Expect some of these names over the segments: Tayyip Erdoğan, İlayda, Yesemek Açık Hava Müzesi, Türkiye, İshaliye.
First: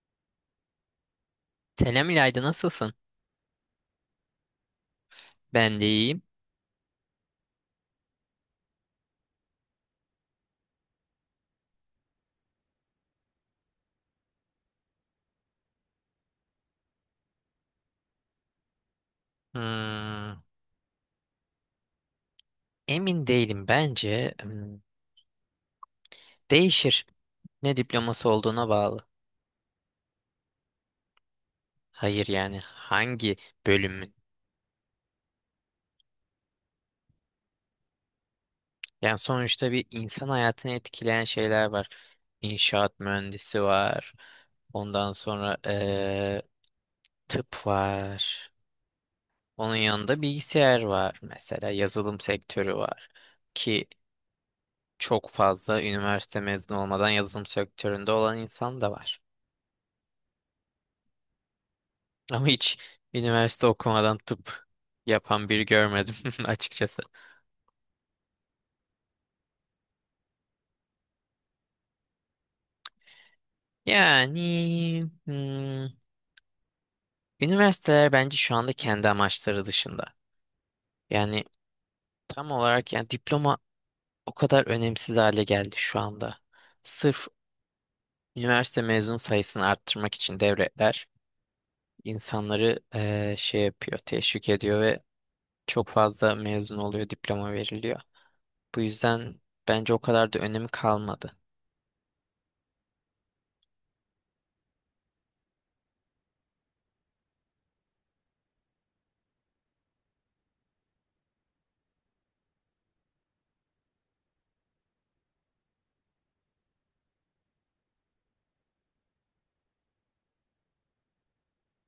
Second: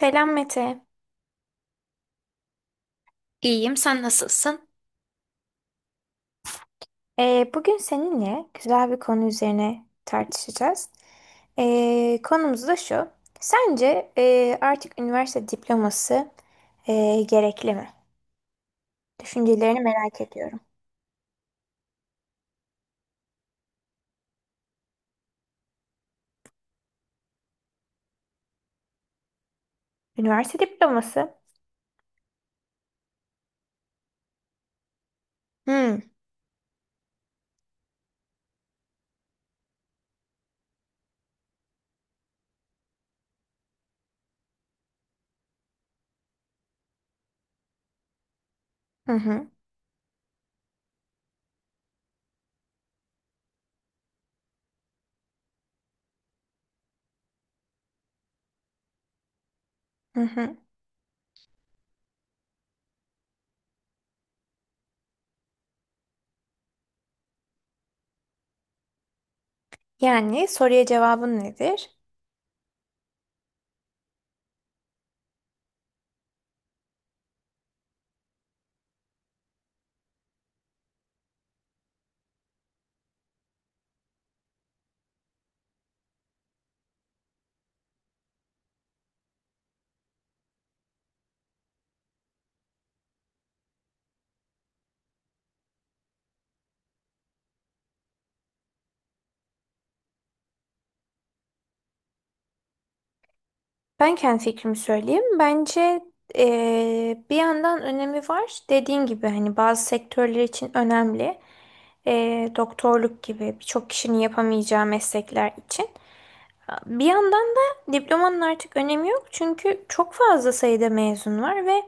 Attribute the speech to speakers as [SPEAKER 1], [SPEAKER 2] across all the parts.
[SPEAKER 1] Selam Mete.
[SPEAKER 2] Selam İlayda, nasılsın?
[SPEAKER 1] İyiyim, sen nasılsın?
[SPEAKER 2] Ben de iyiyim.
[SPEAKER 1] Bugün seninle güzel bir konu üzerine tartışacağız. Konumuz da şu. Sence artık üniversite diploması gerekli mi? Düşüncelerini merak
[SPEAKER 2] Hmm,
[SPEAKER 1] ediyorum.
[SPEAKER 2] emin değilim bence. Değişir. Ne diploması olduğuna bağlı.
[SPEAKER 1] Üniversite diploması?
[SPEAKER 2] Hayır, yani hangi bölümün?
[SPEAKER 1] Hmm.
[SPEAKER 2] Yani sonuçta bir insan hayatını etkileyen şeyler var. İnşaat mühendisi var. Ondan sonra tıp var.
[SPEAKER 1] Hı hı.
[SPEAKER 2] Onun yanında bilgisayar var mesela. Yazılım sektörü var. Ki çok fazla üniversite mezunu olmadan yazılım sektöründe olan insan da var.
[SPEAKER 1] Hı hı.
[SPEAKER 2] Ama hiç üniversite okumadan tıp yapan biri görmedim açıkçası.
[SPEAKER 1] Yani soruya cevabın nedir?
[SPEAKER 2] Yani hmm, üniversiteler bence şu anda kendi amaçları dışında. Yani tam olarak, yani diploma o kadar önemsiz hale geldi şu anda. Sırf üniversite mezun sayısını arttırmak için devletler insanları şey yapıyor, teşvik ediyor ve çok fazla mezun oluyor, diploma veriliyor. Bu yüzden bence o kadar da önemi kalmadı.
[SPEAKER 1] Ben kendi fikrimi söyleyeyim. Bence bir yandan önemi var. Dediğin gibi hani bazı sektörler için önemli. Doktorluk gibi birçok kişinin yapamayacağı meslekler için. Bir yandan da diplomanın artık önemi yok. Çünkü çok fazla sayıda mezun var ve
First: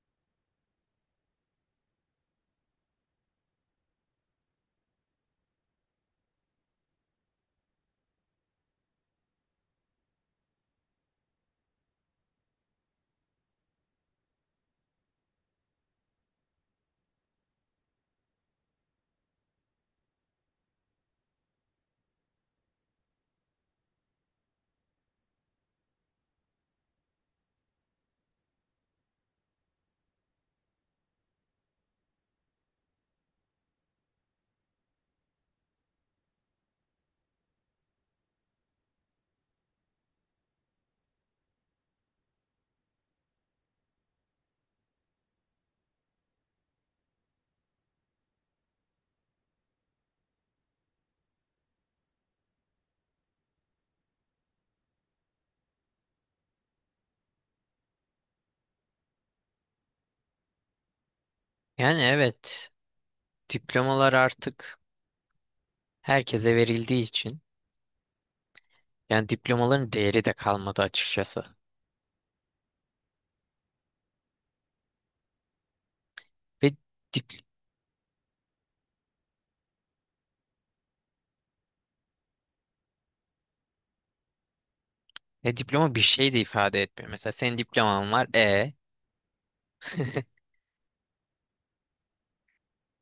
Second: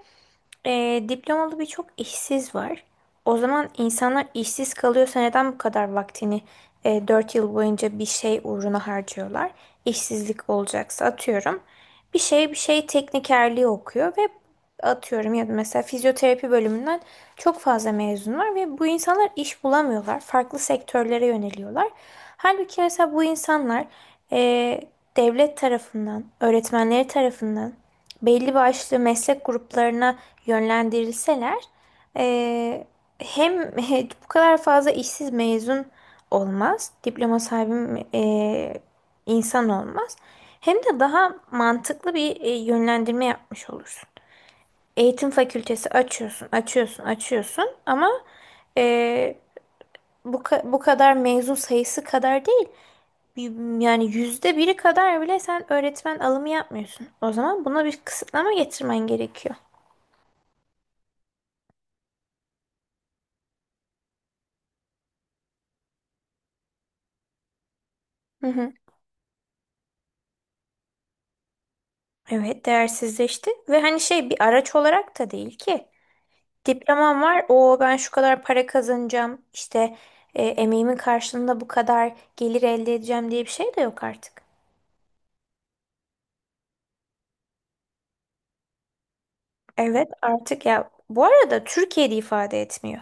[SPEAKER 1] diplomalı birçok işsiz var. O zaman insanlar işsiz kalıyorsa neden bu kadar vaktini 4 yıl boyunca bir şey uğruna harcıyorlar? İşsizlik olacaksa atıyorum. Bir şey bir şey teknikerliği okuyor ve atıyorum, ya da mesela fizyoterapi bölümünden çok fazla mezun var ve bu insanlar iş bulamıyorlar. Farklı sektörlere yöneliyorlar. Halbuki mesela bu insanlar e, devlet tarafından, öğretmenleri tarafından belli başlı meslek gruplarına yönlendirilseler, eee, hem bu kadar fazla işsiz mezun olmaz, diploma sahibi insan olmaz, hem de daha mantıklı bir yönlendirme yapmış olursun. Eğitim fakültesi açıyorsun, açıyorsun, açıyorsun, ama eee, bu kadar mezun sayısı kadar değil. Y- Yani %1'i kadar bile sen öğretmen alımı yapmıyorsun. O zaman buna bir kısıtlama getirmen gerekiyor.
[SPEAKER 2] Yani evet, diplomalar artık herkese verildiği için
[SPEAKER 1] Hı hı.
[SPEAKER 2] yani diplomaların değeri de kalmadı açıkçası.
[SPEAKER 1] Evet, değersizleşti ve hani şey bir araç olarak da değil ki.
[SPEAKER 2] Ve
[SPEAKER 1] Diplomam
[SPEAKER 2] dip-
[SPEAKER 1] var. O ben şu kadar para kazanacağım. İşte emeğimin karşılığında bu kadar gelir elde edeceğim diye bir şey de yok artık.
[SPEAKER 2] diploma bir şey de ifade etmiyor. Mesela senin diploman var.
[SPEAKER 1] Evet, artık ya bu arada Türkiye'de ifade etmiyor.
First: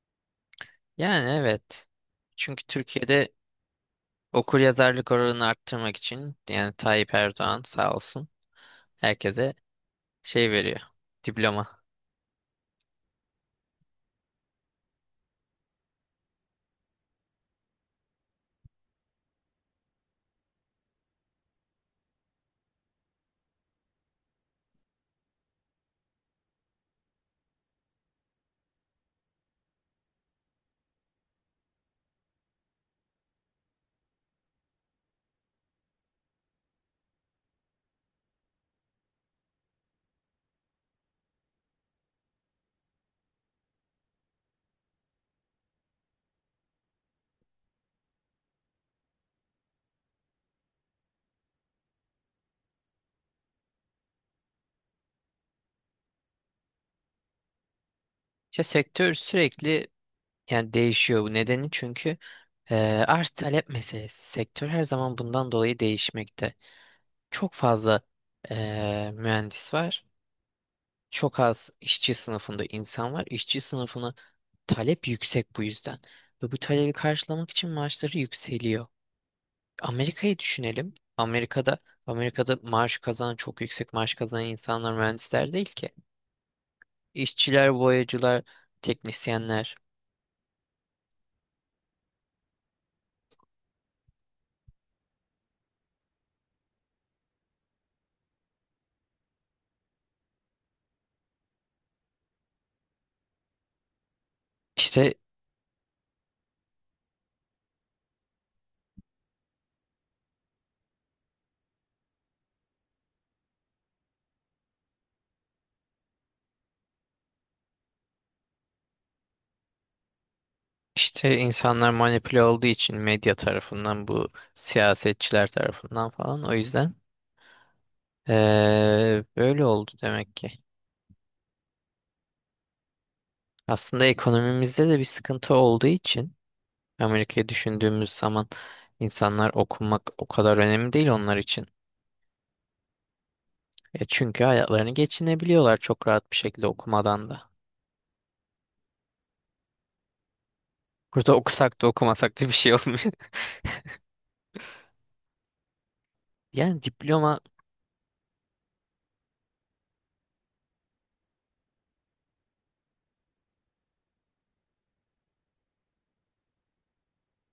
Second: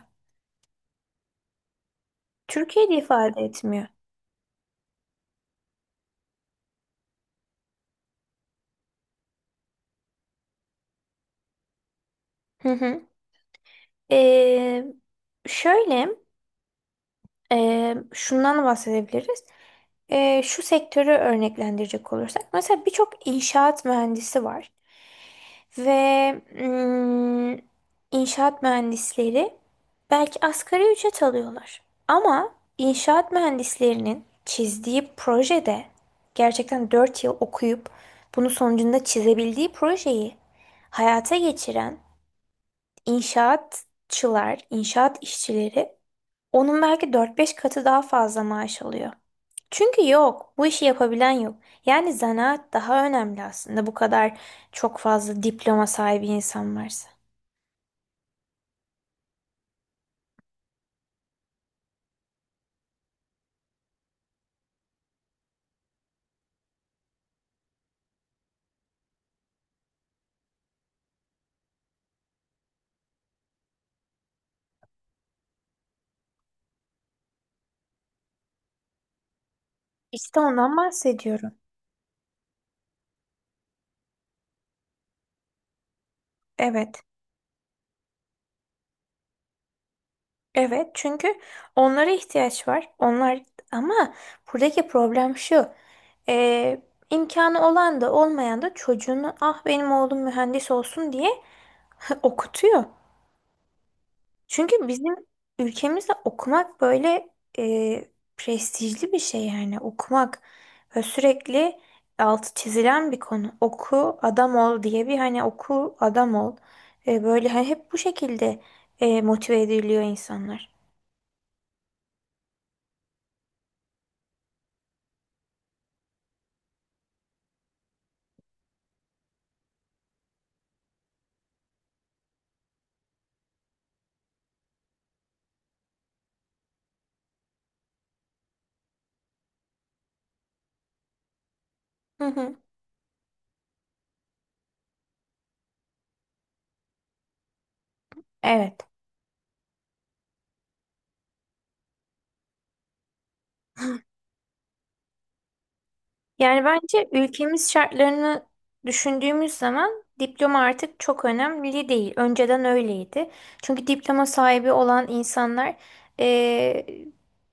[SPEAKER 2] Yani evet. Çünkü
[SPEAKER 1] Türkiye'de
[SPEAKER 2] Türkiye'de
[SPEAKER 1] ifade etmiyor.
[SPEAKER 2] okur yazarlık oranını arttırmak için, yani Tayyip Erdoğan sağ olsun, herkese şey veriyor. Diploma.
[SPEAKER 1] Hı hı. Ee, şöyle Şundan bahsedebiliriz. Şu sektörü örneklendirecek olursak. Mesela birçok inşaat mühendisi var. Ve mm, inşaat mühendisleri belki asgari ücret alıyorlar. Ama inşaat mühendislerinin çizdiği projede gerçekten 4 yıl okuyup bunun sonucunda çizebildiği projeyi hayata geçiren inşaatçılar, inşaat işçileri onun belki dört beş katı daha fazla maaş alıyor. Çünkü yok, bu işi yapabilen yok. Yani zanaat daha önemli aslında bu kadar çok fazla diploma sahibi insan varsa.
[SPEAKER 2] İşte sektör sürekli, yani değişiyor, bu nedeni çünkü e, arz talep meselesi. Sektör her zaman bundan dolayı değişmekte. Çok fazla e, mühendis var. Çok az işçi sınıfında insan var. İşçi sınıfına talep yüksek bu yüzden. Ve bu talebi karşılamak için maaşları yükseliyor. Amerika'yı
[SPEAKER 1] İşte ondan
[SPEAKER 2] düşünelim.
[SPEAKER 1] bahsediyorum.
[SPEAKER 2] Amerika'da maaş kazanan, çok yüksek maaş kazanan insanlar mühendisler değil ki.
[SPEAKER 1] Evet,
[SPEAKER 2] İşçiler, boyacılar, teknisyenler.
[SPEAKER 1] evet, çünkü onlara ihtiyaç var. Onlar, ama buradaki problem şu. Ee, imkanı olan da olmayan da çocuğunu, ah benim oğlum mühendis olsun diye, okutuyor. Çünkü bizim
[SPEAKER 2] İşte
[SPEAKER 1] ülkemizde okumak böyle e, prestijli bir şey, yani okumak ve sürekli altı çizilen bir konu. Oku adam ol diye bir hani, oku adam ol. E, böyle hani hep bu şekilde motive ediliyor insanlar.
[SPEAKER 2] işte insanlar manipüle olduğu için medya tarafından, bu siyasetçiler tarafından falan. O yüzden böyle oldu demek ki. Aslında ekonomimizde de bir sıkıntı olduğu için, Amerika'yı düşündüğümüz zaman, insanlar okumak o kadar önemli değil onlar için.
[SPEAKER 1] Hı hı.
[SPEAKER 2] Çünkü hayatlarını geçinebiliyorlar çok rahat bir şekilde okumadan da.
[SPEAKER 1] Evet.
[SPEAKER 2] Burada okusak da okumasak da bir şey olmuyor.
[SPEAKER 1] Yani
[SPEAKER 2] Yani
[SPEAKER 1] bence
[SPEAKER 2] diploma.
[SPEAKER 1] ülkemiz şartlarını düşündüğümüz zaman diploma artık çok önemli değil. Önceden öyleydi. Çünkü diploma sahibi olan insanlar eee,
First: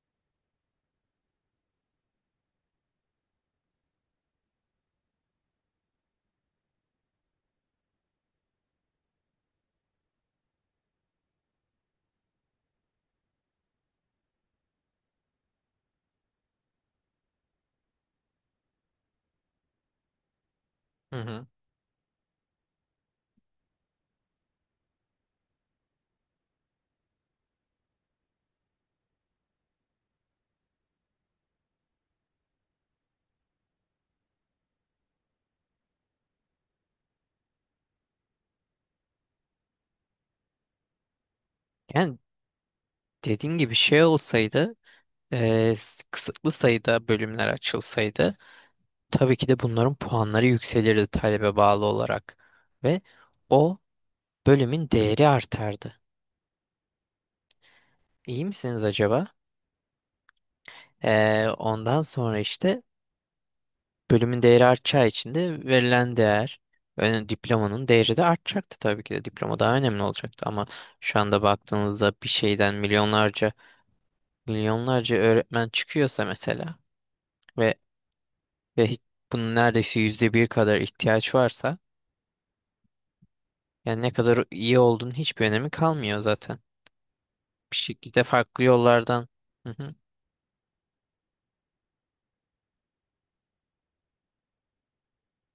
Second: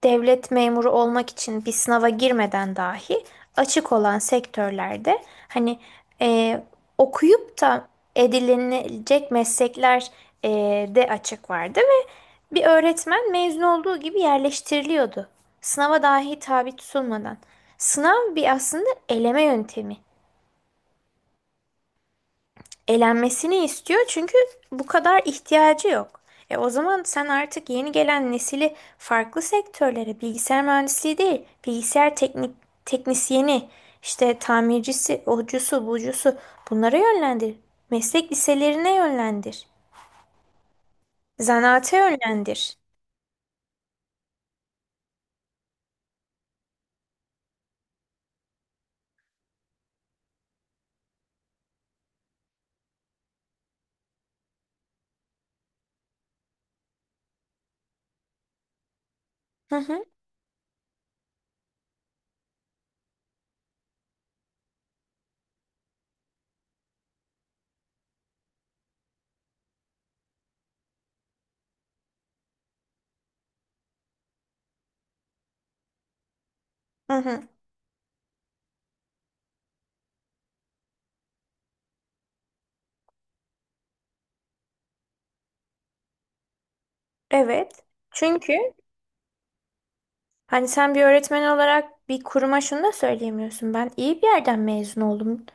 [SPEAKER 1] devlet memuru olmak için bir sınava girmeden dahi açık olan sektörlerde hani eee, okuyup da edinilecek meslekler eee, de açık vardı ve bir öğretmen mezun olduğu gibi yerleştiriliyordu. Sınava dahi tabi tutulmadan. Sınav bir aslında eleme yöntemi.
[SPEAKER 2] Hı hı.
[SPEAKER 1] Elenmesini istiyor çünkü bu kadar ihtiyacı yok. E o zaman sen artık yeni gelen nesili farklı sektörlere, bilgisayar mühendisliği değil, bilgisayar teknisyeni, işte tamircisi, ocusu, bucusu, bunlara yönlendir. Meslek liselerine yönlendir. Zanaate
[SPEAKER 2] Yani
[SPEAKER 1] yönlendir.
[SPEAKER 2] dediğin gibi şey olsaydı, kısıtlı sayıda bölümler açılsaydı, tabii ki de bunların puanları yükselirdi talebe bağlı olarak ve o bölümün değeri artardı. İyi misiniz acaba?
[SPEAKER 1] Hı hı,
[SPEAKER 2] Ondan sonra işte bölümün değeri artacağı için de verilen değer, yani diplomanın değeri de artacaktı tabii ki de. Diploma daha önemli olacaktı ama şu anda baktığınızda bir şeyden milyonlarca milyonlarca öğretmen çıkıyorsa mesela
[SPEAKER 1] hı hı.
[SPEAKER 2] ve ve hiç, bunun neredeyse %1 kadar ihtiyaç varsa, yani ne kadar iyi olduğunun hiçbir önemi kalmıyor zaten. Bir
[SPEAKER 1] Evet.
[SPEAKER 2] şekilde
[SPEAKER 1] Çünkü
[SPEAKER 2] farklı yollardan. Hı hı,
[SPEAKER 1] hani sen bir öğretmen olarak bir kuruma şunu da söyleyemiyorsun. Ben iyi bir yerden mezun oldum.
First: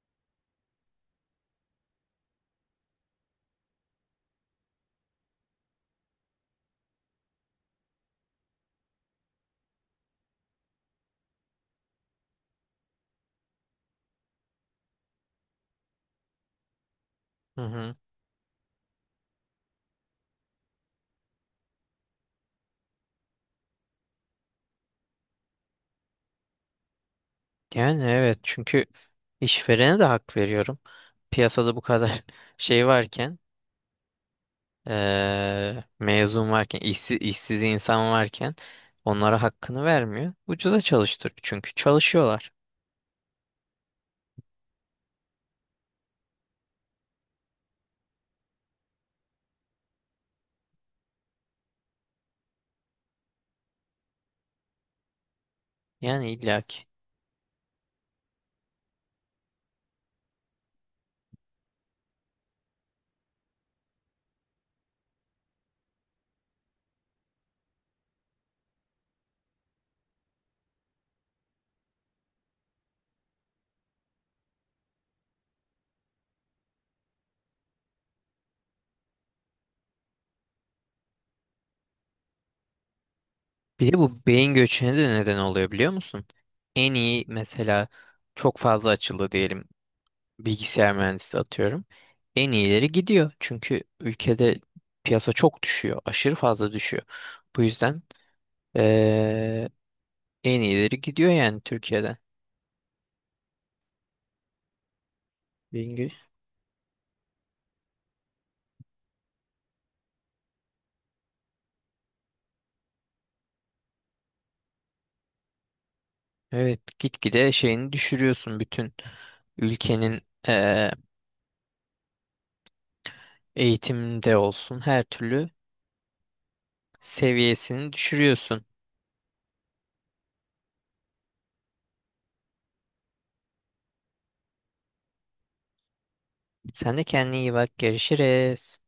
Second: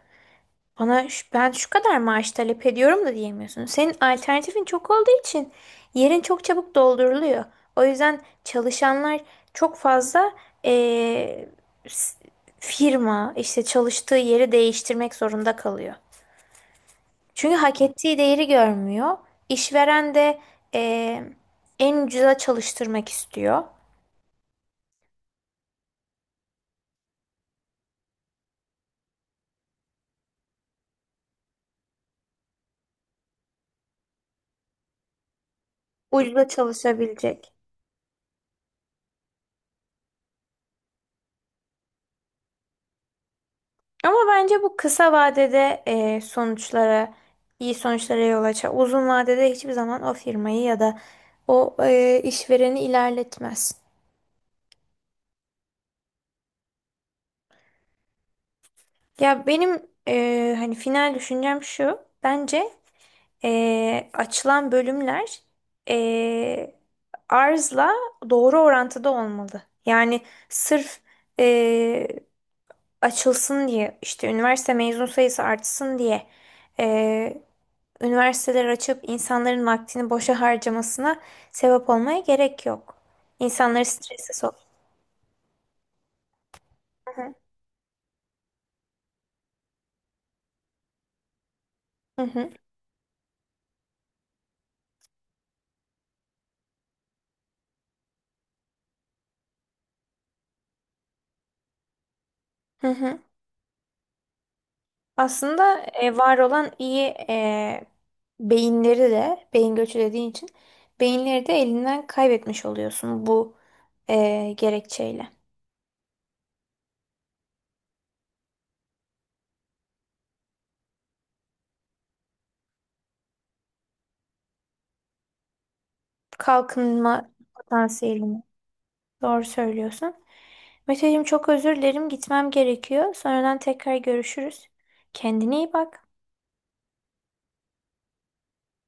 [SPEAKER 1] Bana ben şu kadar maaş talep ediyorum da diyemiyorsun. Senin alternatifin çok olduğu için yerin çok çabuk dolduruluyor. O yüzden çalışanlar çok fazla eee, s- firma, işte çalıştığı yeri değiştirmek zorunda kalıyor. Çünkü
[SPEAKER 2] hı
[SPEAKER 1] hak
[SPEAKER 2] hı.
[SPEAKER 1] ettiği değeri görmüyor. İşveren de eee, en ucuza çalıştırmak istiyor.
[SPEAKER 2] Yani evet, çünkü işverene de hak veriyorum. Piyasada bu kadar şey varken,
[SPEAKER 1] Ucuza
[SPEAKER 2] mezun varken, işsiz,
[SPEAKER 1] çalışabilecek.
[SPEAKER 2] işsiz insan varken, onlara hakkını vermiyor. Ucuza çalıştırıyor çünkü çalışıyorlar.
[SPEAKER 1] Ama bence bu kısa vadede sonuçlara, iyi sonuçlara yol açar. Uzun vadede hiçbir zaman o firmayı ya da o işvereni ilerletmez.
[SPEAKER 2] Yani illaki.
[SPEAKER 1] Ya benim hani final düşüncem şu. Bence açılan bölümler e, arzla doğru orantıda olmalı. Yani sırf e, açılsın diye, işte üniversite mezun sayısı artsın diye üniversiteler açıp insanların vaktini boşa harcamasına sebep olmaya gerek yok. İnsanları
[SPEAKER 2] Bir de bu
[SPEAKER 1] strese
[SPEAKER 2] beyin
[SPEAKER 1] sok.
[SPEAKER 2] göçüne de neden oluyor biliyor musun? En
[SPEAKER 1] Hı
[SPEAKER 2] iyi
[SPEAKER 1] hı.
[SPEAKER 2] mesela, çok fazla açıldı diyelim bilgisayar mühendisi atıyorum.
[SPEAKER 1] Hı hı.
[SPEAKER 2] En iyileri gidiyor. Çünkü ülkede piyasa çok düşüyor. Aşırı fazla düşüyor. Bu yüzden eee, en iyileri gidiyor yani Türkiye'den.
[SPEAKER 1] Hı hı. Aslında var olan iyi e, beyinleri de, beyin göçü dediğin için beyinleri de elinden kaybetmiş oluyorsun bu gerekçeyle.
[SPEAKER 2] Evet, gitgide şeyini düşürüyorsun, bütün ülkenin eee eğitimde olsun her türlü
[SPEAKER 1] Kalkınma
[SPEAKER 2] seviyesini
[SPEAKER 1] potansiyelini.
[SPEAKER 2] düşürüyorsun.
[SPEAKER 1] Doğru söylüyorsun. Meteciğim çok özür dilerim. Gitmem gerekiyor. Sonradan tekrar görüşürüz. Kendine iyi bak.
[SPEAKER 2] Sen de kendine iyi bak, görüşürüz.